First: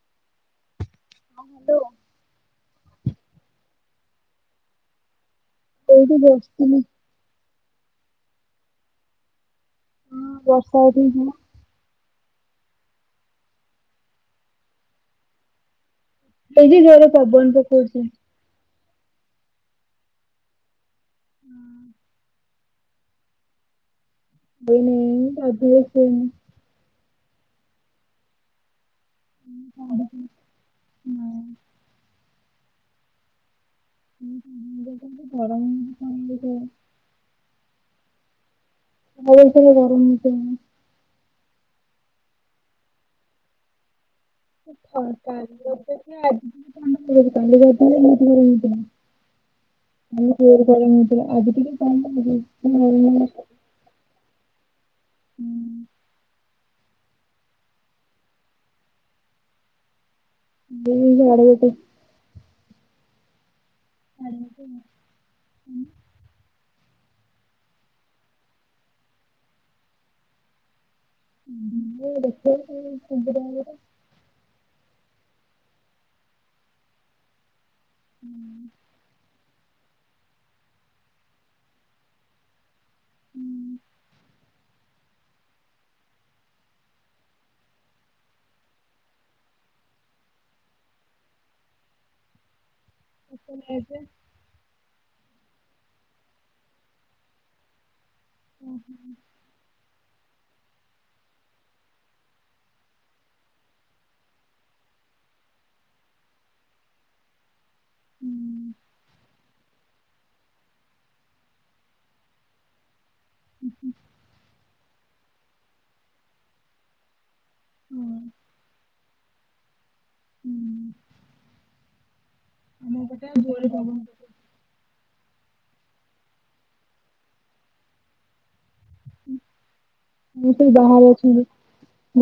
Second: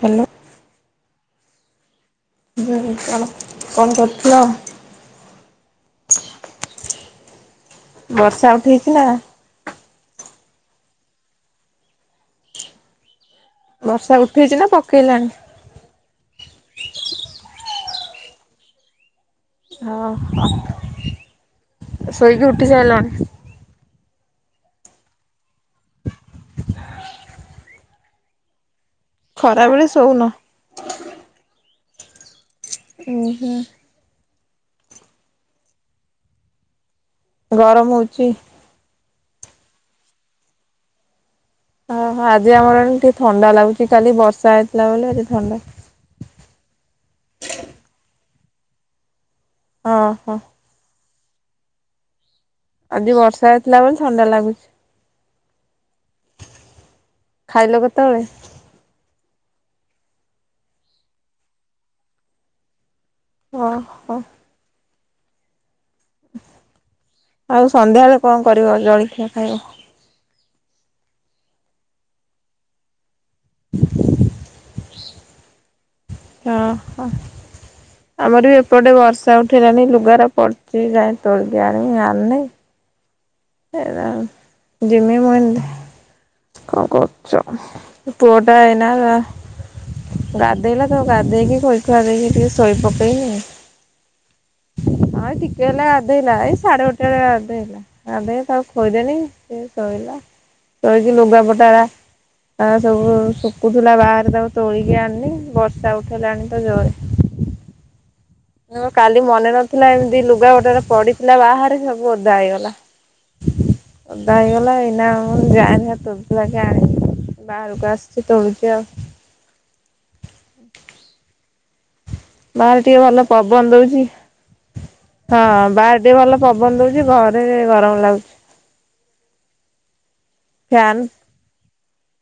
Hello. [unintelligible] ହୁଁ କଣ କଣ କରୁଥିଲ? ଏଇଠି ବସିଥିନି। ବର୍ଷା ଉଠେଇଛି ନା। ହଁ ବର୍ଷା ଉଠେଇଚିନା। ବର୍ଷା ଉଠେଇଛି ନା ପକେଇଲାଣି। ଏହି ଘରେ ପବନ ପକଉଛି। ହଁ ହ ସୋଇକି ଉଠି ସାଇଲଣି? ମୁଁ ଗାଧୁଆବେଳେ ସୁଏନି। ଖରାବେଳେ ସୋଉନ। ନା। ଉଁ ହୁଁ। [unintelligible] ଗରମ ହଉଚି ଘର ଭିତରେ ଗରମ [unintelligible] ଓହୋ ଆଜି ଆମର ହେନେ ଟିକେ ଥଣ୍ଡା ଲାଗୁଛି, କାଲି ବର୍ଷା ହେଇଥିଲା ବୋଲି ଆଜି ଥଣ୍ଡା। ସେଥିପାଇଁ ଆଜି ଟିକେ ଥଣ୍ଡା ଲାଗୁଛି, କାଲି ଗାଧୁଆବେଳେ ବହୁତ୍ ଗରମ ହେଇଥିଲା ମାନେ ଓହୋ ଜୋରେ। ହେଇନଥିଲା ଆଜି ଟିକେ କମ୍ ଲାଗୁଛି। ସାଢେ ଆଜି ଗୋଟେ। ବର୍ଷା ହେଇଥିଲା ବୋଲି ଥଣ୍ତା ଲାଗୁଛି। ଖାଇଲ କେତଳେ? ଦି [unintelligible] ଓ ହୋ। [unintelligible] ଆଉ ସନ୍ଧ୍ୟାବେଳେ କଣ କରିବ ଜଳଖିଆ ଖାଇବ? ଏଇ ଦେଖିଆ [unintelligible] ହଁ ହଁ ଆମର ବି ଏପଟେ ବର୍ଷା ଉ ଉଠେଇଲାଣି ଲୁଗାରେ ପଡ଼ିଛି ଯାଏଁ ତୋଳିକି ଆଣିମି ଆଣିନେଇଁ। ହୁଁ ଏରା ଯିମି ମୁଁ କଁ କରୁଚ ପୁଅ ଟା ଏଇନା ଗାଧେଇଲା ତ ଗାଧେଇକି ଖୋଇ ଖୁଆ ଦେଇକି ଟିକେ ସୋଇ ପକେଇନି। ଏବେ ହଁ ଏଇ ଟିକେ ହେଲା ଗାଧେଇଲା ଏଇ ସାଢ଼େଗୋଟେ ବେଳେ ଗାଧେଇଲା ଗାଧେଇକି ତାକୁ ଆମେ ଖୋଇଦେନି। ସେ ଶୋଇଲା ଶୋଇକି ଲୁଗା ପଟା ରା ତା ସବୁ ସୁକୁଥୁଲା ବାହାରେ ତାକୁ ତୋଳିକି ଆଣିନି ବର୍ଷା ଉଠେଇଲାଣି ତ ଜୋରେ। ହୁଁ। କାଲି ମନେ ନଥିଲା ଏମିତି ଲୁଗା ଗୋଟେ ଟେ ପଡ଼ିଥିଲା ବାହାରେ ସେ ସବୁ ଓଦା ହେଇଗଲା। ଓଦା ହେଇଗଲା ଏଇନା ମୁଁ ଯାଏଁ ଦେଖା ତୋଳି ତୁଳା କି ଆଣେ। ବାହାରକୁ ଆସିଛି ତୋଳୁଛି ଆଉ। ହୁଁ। ବାହାରେ ଟିକେ ଭଲ ପଟେ ଜୋରେ ପବନ ଦୋଉଚି। ପକଉଛି। ହଁ ବାହାରେ ଟିକେ ଭଲ ପବନ ଦଉଛି ଘରେ ଗରମ ଲାଗୁଛି। ସେ ଫ୍ୟାନ୍ ବାହାରେ ଅଛନ୍ତି,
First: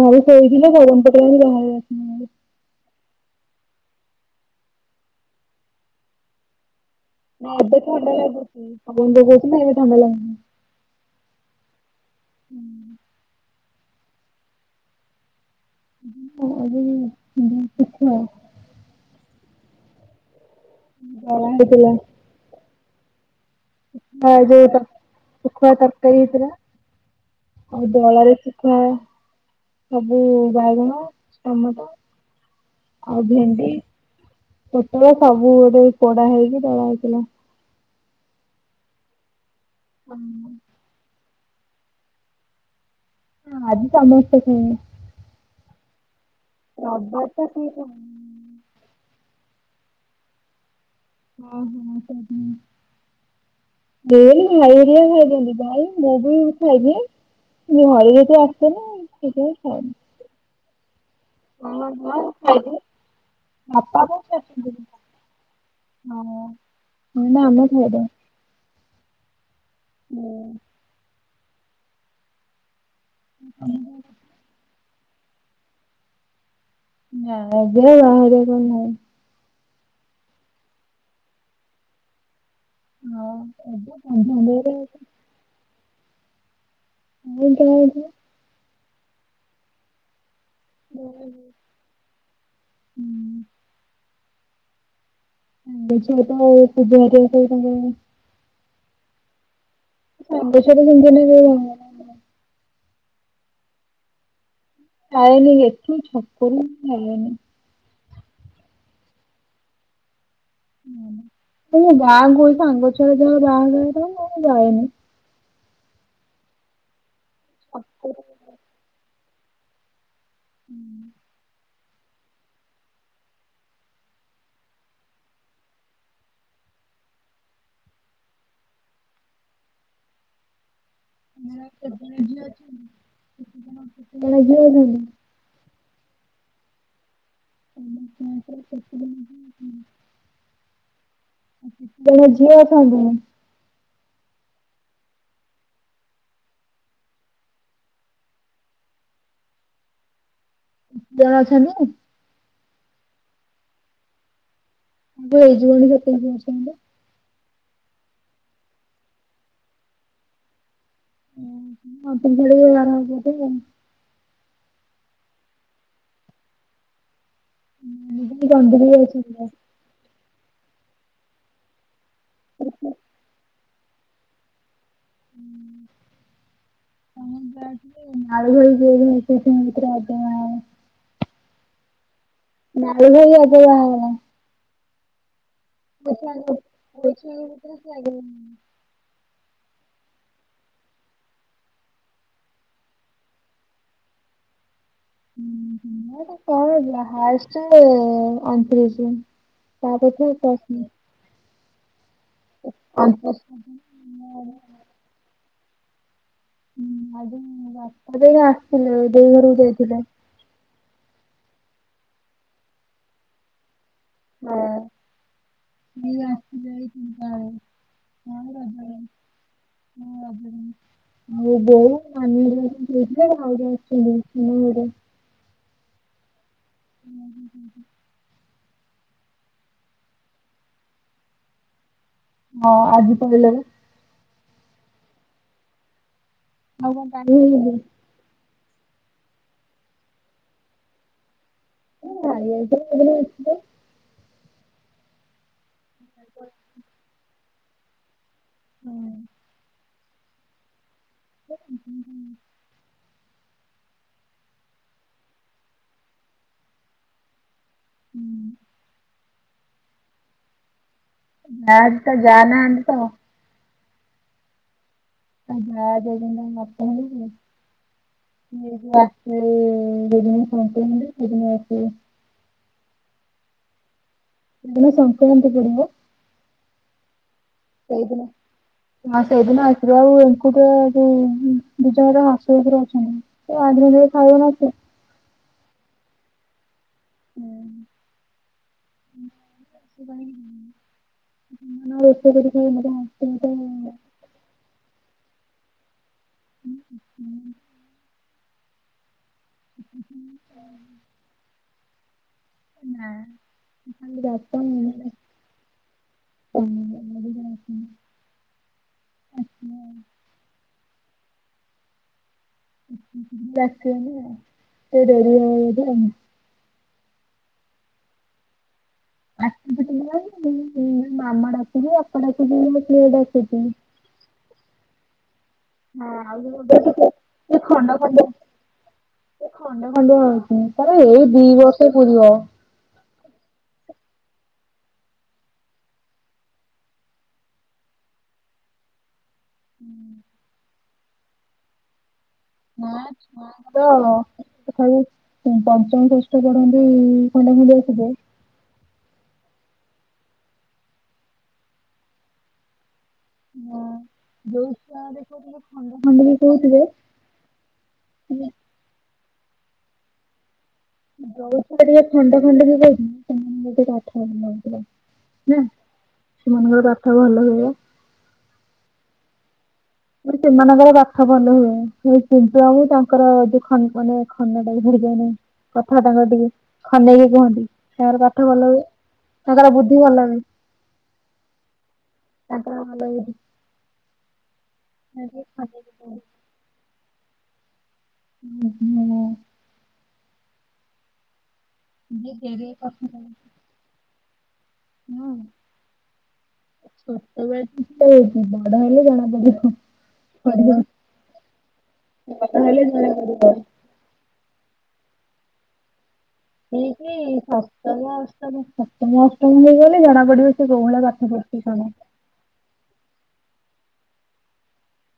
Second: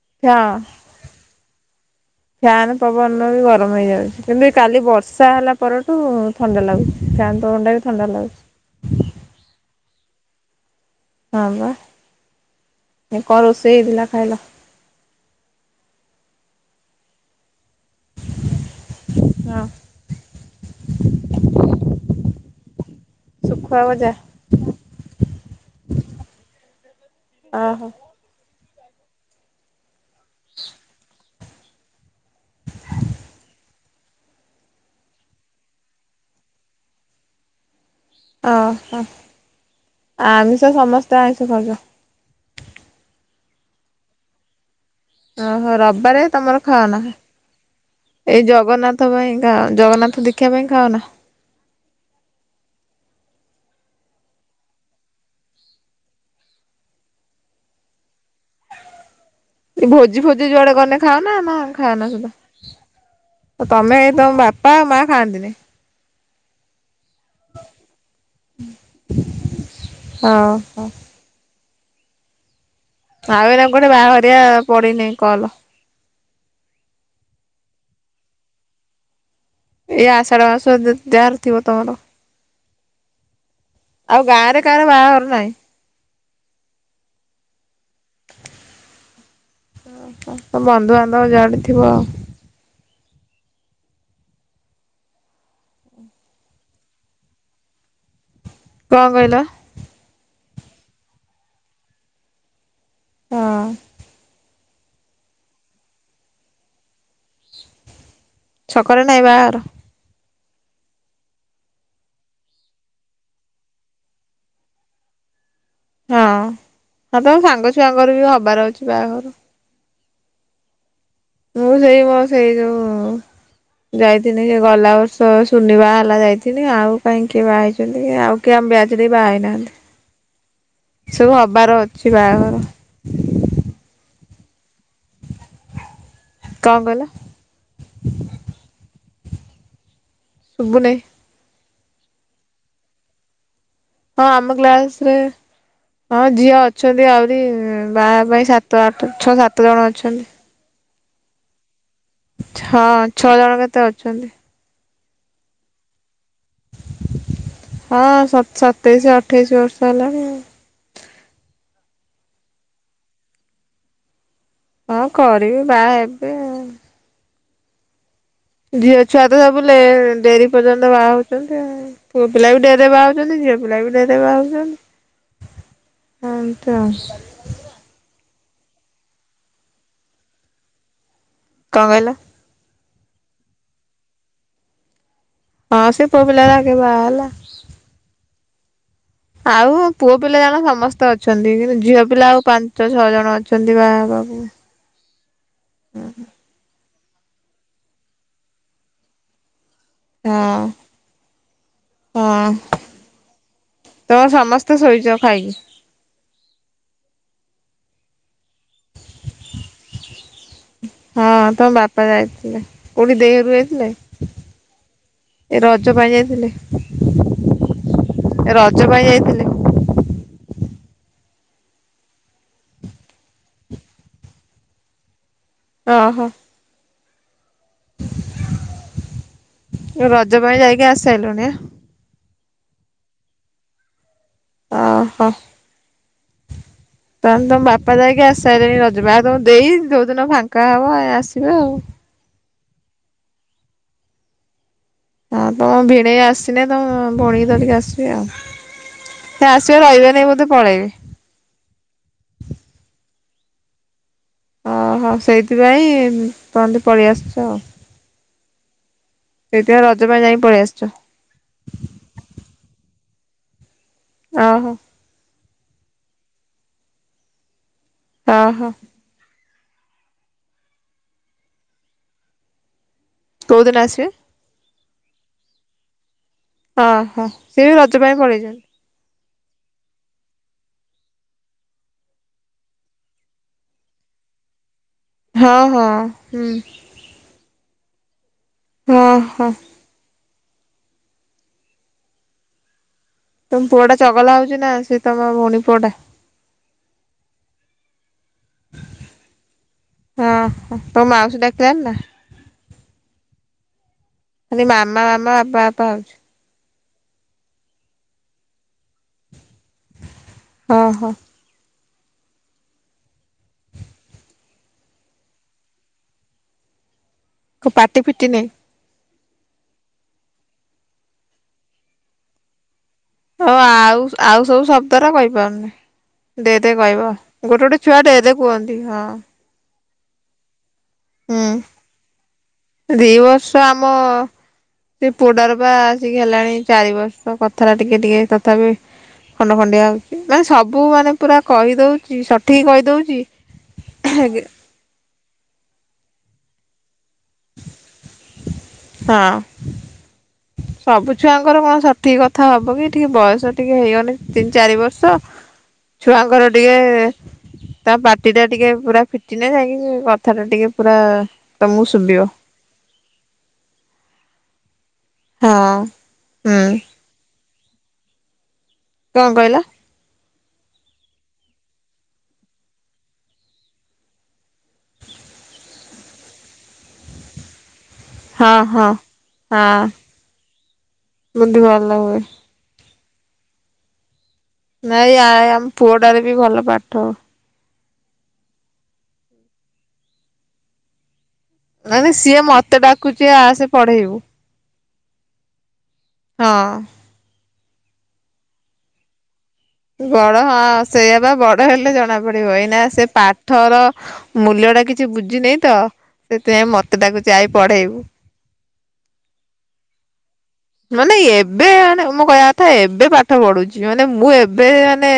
ଘରେ ଶୋଇଥିଲେ ଗରମ ପକେଇଲାରୁ ବାହାରେ [unintelligible] ଫ୍ୟାନ ପବନ ରା ବି ଗରମ ହେଇ ଯାଉଛି, କିନ୍ତୁ ଏଇ କାଲି ବର୍ଷା ହେଲା ପରଠୁ ଥଣ୍ତା ଲାଗୁ ଫ୍ୟାନ ପବନ ଭାରି ଟା ଏବେ ବି ଥଣ୍ତା ଥଣ୍ଡା ଲାଗୁଛି। [unintelligible] ହଁ ବା କଣ ରୋଷେଇ ହେଇଥିଲା ଖାଇଲ? [unintelligible] ହଁ। ଦଳା ହେଇଥିଲା। ଶୁଖୁଆ ଭଜା ଆଉ ଯୋଉ ଶୁଖୁଆ ତରକାରୀ ହେଇଥିଲା, ଓହୋ ଆଉ ଦଳା ରେ କୁଆ ସବୁ ବାଇଗଣ, ଟମାଟ ଆଉ ଭେଣ୍ଡି, ପୋଟଳ ସବୁ ଯୋଉ ପୋଡା ହେଇକି ଦଳା ହେଇଥିଲା। ଓ ହୋ ଆମିଷ ସମସ୍ତେ ଆଇଁଷ ଖାଉଚ। ହଁ ଆଜି ସମସ୍ତେ ଖଇବେ। ଓହୋ ରବିବାରେ ତମର ଖାଅନା ରବିବାରେତ ସିଏ ଖାଇ ଏଇ ଜଗନ୍ନାଥ ପାଇଁ ଖାଅ ଜଗନ୍ନାଥ ଦିକ୍ଷା ପାଇଁ ଖାଅନା। ହଁ ହଁ [unintelligible] [unintelligible] ଭାଇ ହେରିଆ ଖାଇଦିଅନ୍ତି ଭାଇ ମୁଁ ବି ଖାଇଦିଏ। ଯୋଉ ଘରେ ଯଦି ଆସୁନି ସେ ଭୋଜି ଫୋଜି ଯୁଆଡେ ଗନେ। ଖାଅନା ନା ବାପା ଖାଅ ନା ସୁଦୁ ତମେ ବୋଉ ତମ ଖାଇଛନ୍ତି। ବାପା ଆଉ ମା ଖାଆନ୍ତିନି। ହଁ ନା ଆମେ ଖାଇଦୋଉ। ହଁ ହଁ। ଆଉ ଏଇନା କୁଆଡେ ବାହାଘରିଆ ପଡିିନି କଲ। ନା ଏବେ ବାହାଘରିଆ କାଇଁ ନାହିଁ। ଏଇ ଆଷାଢ଼ ମାଷ ଯାହାର ଥିବ ତମର। ହଁ ଏବେ [unintelligible] ଆମର ନାହିଁ। [unintelligible] ଓ ହୋ ବନ୍ଧୁବାନ୍ଧବ ଜାଣି ଥିବ ଆଉ। ହୁଁ। ଛୁଆ ତ [unintelligible] କଁ କହିଲ। [unintelligible] ହଁ। ଆଏନି ଏଠି ଛକରୁ ଯାଏନି। ଛକରେ ନାଇ ବାହାଘର। ଗାଁକୁ ସାଙ୍ଗ ଛୁଆର [unintelligible] ଯାଏନି। ହଁ ହଁ ତମ ସାଙ୍ଗ ଛୁଆଙ୍କର ବି ହବାର ଅଛି ବାହାଘର। ହୁଁ। ମୁଁ ସେଇ ମୋ ସେଇ ଯୋଉ ଯାଇଥିନି ସେ ଗଲା ବର୍ଷ ଶୁନି ବାହା ହେଲା ଯାଇଥିନି ଆଉ କାଇଁ କିଏ ବାହା ହେଇଛନ୍ତି କି ଆଉ କିଏ ଆମ ବ୍ୟାଚରେ ହିଁ ବାହା ହେଇନାହାନ୍ତି ସବୁ ଜଣ ହବାର ଅଛି ଝିଅ ବାହାଘର। ଅଛନ୍ତି? [unintelligible] କଁ କଇଲ। [unintelligible] ଶୁବୁନେଇ। ମୁଁ କଇଲି ଝିଅ ଅଛନ୍ତି ନା। ହଁ ଆମ କ୍ଳାସରେ ହଁ ଝିଅ ଅଛନ୍ତି ଆହୁରି ବାହା ପାଇଁ ସାତ ଆଠ ଛଅ ସାତ ଜଣ ଅଛନ୍ତି। ଜଣ ଅଛନ୍ତି। ହଁ ଛଅ ଜଣ କେତେ ଅଛନ୍ତି। ସବୁ ହେଇଯିବଣି [unintelligible] ହଁ ସ ସତେଇଶ ଅଠେଇଶି ବର୍ଷ ହେଲାଣି ଆଉ। ଉଁ ହୁଁ [unintelligible] ହଁ କରିବି ବାହା ହେବେ। ଆଉ। ଝିଅ ଛୁଆ ତ ସବୁ ଲେ ଡେରି ପର୍ଯ୍ୟନ୍ତ ବାହା ହଉଛନ୍ତି ଆଉ। ପୁଅ ପିଲା ବି ଡେରି ବାହା ହଉଛନ୍ତି ଝିଅ ପିଲା ବି ଡେରିରେ ବାହା ହଉଛନ୍ତି। ହ ତ। ମୁଁ ଯାଇଥିଲି ନାଳୁ ଭାଇ [unintelligible] କଁ କହିଲ? ନାଲୁ ଭାଇ ଆଗେ ବାହା ହେଇଗଲାଣି। ହଁ ସେ ପୁଅ ପିଲା ଗୋରା ଆଗେ ବାହା ହେଲା। [inaudible] ଲାଗିଲା। ଆଉ ପୁଅ ପିଲା ଜଣ ସମସ୍ତେ ଅଛନ୍ତି କିନ୍ତୁ ଝିଅ ପିଲା ଆଉ ପାଞ୍ଚ ଛଅ ଜଣ ଅଛନ୍ତି ବାହା ବାବକୁ। [unintelligible] କଣଷ୍ଟ ଟା ଅଣତିରିଶ ତାପଛକୁ ହଁ [inaudible] ହଁ ବାପା ତମ ସମସ୍ତେ ଶୋଇଛ ଖାଇକି? ଆଜି ରାସ୍ତା ଦେଇ ଆସିଥିଲେ ଦେଇ ଘରକୁ ଯାଇଥିଲେ। ହଁ ତମ ବାପା ଯାଇଥିଲେ କୋଉଠି ଦେଇ ଘରକୁ ଯାଇଥିଲେ? ହଁ। ଏ ରଜ ପାଇଁ ଏଇ ଯାଇଥିଲେ ଆସି ଯାଇ ରଜ ପାଇଁ [unintelligible] ଯାଇଥିଲେ [unintelligible] ଆଉ ବୋଉ ନାନୀ ହେରିକା ଯାଇଥିଲେ [unintelligible] ଓହୋ। ହୁଁ ହୁଁ ହୁଁ ହୁଁ। ରଜ ପାଇଁ ଯାଇକି ଆସି ସାରିଲୁଣି ଆ? ହଁ ଆଜି [inaudible] ଓହୋ ଆଉ କଣ ଟାଇମ ତାହେଲେ ତମ ହେଇନି ବାପା ଯାଇକି ଆସ ସାଇଲେଣି ରଜ ପାଇଁ ଆଉ ତମ ଦେଇ ଯୋଉଦିନ ଫାଙ୍କା ହେବେ ଆସିବେ ଆଉ ମୁଁ ଜାଣିନି [unintelligible] ହଁ ତମ ଭିଣେଇ ଆସିନେ ତମ ଭଉଣୀ ଧରିକି ଆସିବେ ଆଉ। ହୁଁ। ସେ ଆସିବେ ରହିବେ ନାଇଁ ବୋଧେ ପଳେଇବେ? [unintelligible] ଓହୋ ସେଇଥିପାଇଁ ତହନ୍ତ ପଳେଇ ଆସିଛ ଆଉ ହୁଁ। ସେଥିପାଇଁ ରଜ ପାଇଁ ଯାଇକି ପଳେଇ ଆସିଛ। ନା ତା ଯା ନାହାନ୍ତି ତ। ଓହୋ। ତା ଯା ଯାଇଛନ୍ତି ତାଙ୍କ ବାପା ଘରକୁ ଓହୋ ତ [inaudible] ସେ ଯୋଦିନ ଶକ୍ରାନ୍ତି ସେଦିନ ଆସିବେ। କୋଉ ଦିନ ଆସିବେ? ଯୋଉଁ ସଂକ୍ରାନ୍ତି ପଡିବ। ଓହୋ ସିଏ ବି ରଜ ପାଇଁ ସେଇଦିନ ପଳେଇଛନ୍ତି। ହଁ ସେଇଦିନ ଆଶ [inaudible] ଅଛନ୍ତି। [inaudible] ହଁ ହଁ ହୁଁ। ହୁଁ। ହଁ ହଁ। [inaudible] ତମ ପୁଅ ଟା ଚଗଲା ହଉଛି ନା ସିଏ ତମ ଭଉଣୀ ପୁଅ ଟା? ହଁ ହୁଁ। ହଁ ମାଉସୀ ଡାକିଲାଣି ନା? ନାଁ। [unintelligible] ଖାଲି ମାମା ମାମା ବାପା ବାପା ହଉଛି। [unintelligible] ଓଁ ହୋ। [unintelligible] କ ପାଟି ଫିଟିନି। ଆସ [inaudible] ମାମା ଡାକୁଚି ଆପଶ [unintelligible] ହି ଆଉ ଶ-ଆଉ ସବୁ ଶବ୍ଦ ରା କହିପାରୁନି। ଡେରିରେ କହିବ, ଗୋଟେ ଗୋଟେ ଛୁଆ ଡେରିରେ କୁହନ୍ତି। ହଁ। ଖଣ୍ଡେ ଖଣ୍ଡେ ହଉଛି ତାର ଏଇ ଦି ହୁଁ ବର୍ଷ ପୁରିବ। ଦି ବର୍ଷ ଆମ ସେ ପୁଅଟା ର ବା ଆସିକି ହେଲାଣି ଚାରି ବର୍ଷ, କଥା ଟା ଟିକେ ଟିକେ ତଥାପି ଖଣ୍ଡ ଖଣ୍ଡିଆ ହଉଛି, ମାନେ ସବୁ ମାନେ ପୁରା କହିଦଉଚି। ସ ଠିକ୍ ନା କହିଦଉଚି, ଛୁଆଙ୍କର ଆଜ୍ଞା। ତଥାପି [unintelligible] ପଞ୍ଚମ ଷଷ୍ଠ ପଢନ୍ତି ଖଣ୍ଡ ଖଣ୍ଡିଆ ଆସିବ। ହଁ। ସବୁ ଛୁଆଙ୍କର କଣ ସଠିକ୍ କଥା ହବ କି, ଟିକେ ବୟସ ସ ଟିକେ ହଁ ହେଇଗନେ ତିନି ଯୋଉ ଚାରି ଛୁଆ ବର୍ଷ। ଦେଖିବ ଟିକେ ଖଣ୍ଡ ଖଣ୍ଡିକି ଛୁଆଙ୍କର କହୁଥିବେ ଟିକେ ତା ପାଟି ଟା ଟିକେ ପୁରା ଫିଟିନେ ଯାଇକି କଥା ଟା ଟିକେ ପୁରା ଯୋଉ ଛୁଆ ତୋମକୁ ଶୁବିବ। [inaudible] ନା ହଁ ସେମାନଙ୍କର ହୁଁ [unintelligible] କଣ କହିଲ? [unintelligible] ସେମାନଙ୍କର ପାଠ ଭଲ ହୁଏ, ସେ [unintelligible] ହୁଏ ତାଙ୍କର ଯୋଉ ଖନ୍ ମାନେ ଖନା ଟାଇପ୍ [unintelligible] ଯାଏନା। କଥା ତାଙ୍କର ଟିକେ ଖନେଇକି କୁହନ୍ତି। ତାଙ୍କର ପାଠ ହଁ ଭଲ ହୁଏ, ହଁ ତାଙ୍କର ହଁ ବୁଦ୍ଧି ଭଲ ବି। ବୁଦ୍ଧି ଭଲ ହୁଏ। ତାଙ୍କର ଭଲ ବୁଦ୍ଧି। ନାଇଁ ଆ, ଆମ ପୁଅଟାର ବି ଭଲ ପାଠ। [unintelligible] ନାଇଁ ନାଇଁ ସିଏ ମୋତେ ଡାକୁଚି ଆସେ ପଢେଇବୁ। ହଁ। ହଁ। ଛୋଟବେଳେ [inaudible] ତ ଉଁ, ବଡ ହେଲେ ଜଣା ପଡିବ। ବଡ ହଁ ସେଇଆ ବା ବଡ ହେଲେ ଜଣା ପଡିବ। ଏଇନା ହେଲେ ସେ ଜଣା ପଡିବ। ପାଠର ମୂଲ୍ୟଟା କିଛି ବୁଝିନାଇଁ ତ ସେଥିପାଇଁ ମୋତେ ଠିକି ଡାକୁଚି ଆଇ ସପ୍ତମ ପଢ଼େଇବୁ। [unintelligible] ସପ୍ତମ ଅଷ୍ଟମ କୁ ପୁଅ ଗଲେ ଜଣା ପଡିବ ସେ କୋଉ ଭଳିଆ ମାନେ ପାଠ ପଢୁଛିି ଏବେ କଣ। ମାନେ ମୋ କହିବା କଥା ଏବେ ପାଠ ପଢୁଛି, ମାନେ ମୁଁ ଏବେ ମାନେ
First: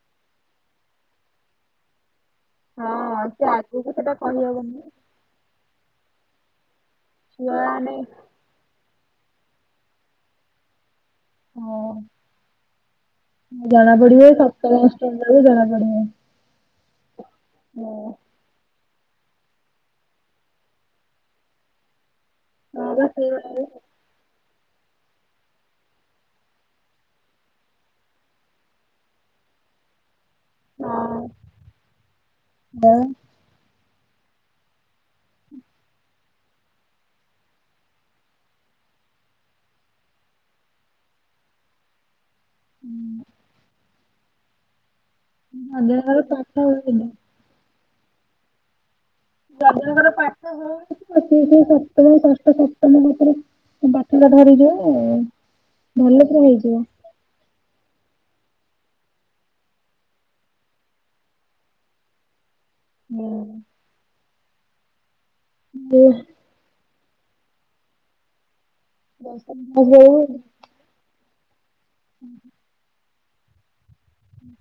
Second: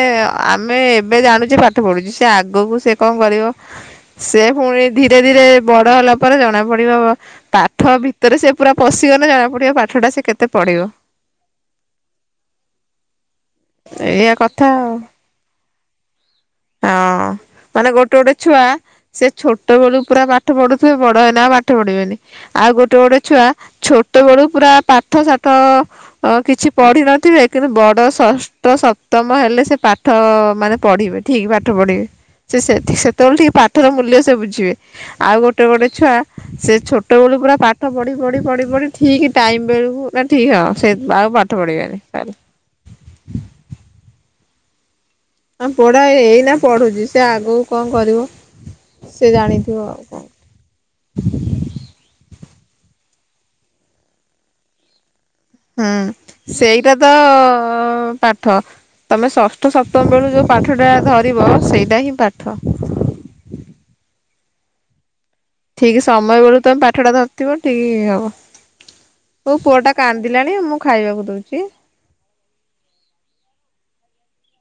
ଆମେ ଏବେ ଜାଣୁଚେ ପା ଠ ପଢୁଛି ସେ ଆ ଗକୁ ସେ କଣ ହଁ କରିବ, ଆଗକୁ ସେଟା ସେ କହିହବନି ପୁଣି ଧୀରେ ଧୀରେ ବଡ ହେଲା ପରେ ଜଣା ପଡିବ। ବ ମାନେ ପାଠ ଭିତରେ ସେ ପୁରା ପଶିଗନେ ଜଣା ପଡିବ ପାଠ ଟା ସେ କେତେ ପଢିବ। ହଁ ଜଣା ପଡିବ, ଏଇଆ କଥା ସପ୍ତମ ଆଉ। ଅଷ୍ଟମ ବେଳୁ ଜଣା ପଡିବ। ହଁ ମାନେ ଗୋଟେ ଗୋଟେ ଛୁଆ ସେ ଛୋଟବେଳୁ ପୁରା ପାଠ ପଢ଼ୁଥିବେ, ବଡ ହେନେ ଆଉ ପାଠ ପଢ଼ିବେନି। ଆଉ ଗୋଟେ ଗୋଟେ ଦାଦାଙ୍କର ଛୁଆ ଛୋଟ ବେଳୁ ପୁରା ପାଠ ସାଠ ଓ କିଛି ପଢିିନଥିବେ, କିନ୍ତୁ ବଡ ଷଷ୍ଠ ସପ୍ତମ ହେଲେ ସେ ପାଠ ମାନେ ପଢ଼ିବେ ଠିକ୍ ପାଠ ପଢ଼ିବେ। ସେ ସେଥି ସେତେବେଳୁ ଠିକ୍ ପାଠର ମୂଲ୍ୟ ସେ ବୁଝିବେ। ଆଉ ଗୋଟେ ଗୋଟେ ଛୁଆ ସେ ଛୋଟ ବେଳୁ ପୁରା ପାଠ ପଢି ପଢି ପଢି ପଢି ଠିକ ଟାଇମ୍ ବେଳକୁ, ନା ଠିକ ହଁ ସେ ଆଉ ପା ଠ ପଢିବେନି, [unintelligible] ହୁଁ। ଆମ ପୁଅଟା ଏ ଏଇନା ପାଠ ହଉନି ପଢୁଚି, ସେ ଆଗକୁ କଣ କରିବ। ସେ ଯଦି ଜାଣିଥିବ ଆଉ ତାଙ୍କର କଣ। ପାଠ ହଉ [inaudible] ଯେତେବେଳେ ଷଷ୍ଠ ସପ୍ତମ ଭିତରେ ପାଠ ଟା ଧରିଯିବ ନା [unintelligible] ହଁ ସେଇଟା ତ ପାଠ ତମେ ଷଷ୍ଠ ସପ୍ତମ ବେଳୁ ଯୋଉ ପାଠ ଟା ଧରିବ ସେଇଟା ହିଁ ପାଠ। ହୁଁ। ଠିକ ହୁଁ। ସମୟ ବେଳୁ ତମେ ପାଠଟା ଧରିଥିବ ଠିକ୍ ହବ। ମୋ ଦଶମ ପୁଅଟା କାନ୍ଦିଲାଣି ମୁଁ ଖାଇବାକୁ ଦଉଛି। ହୁଁ ହୁଁ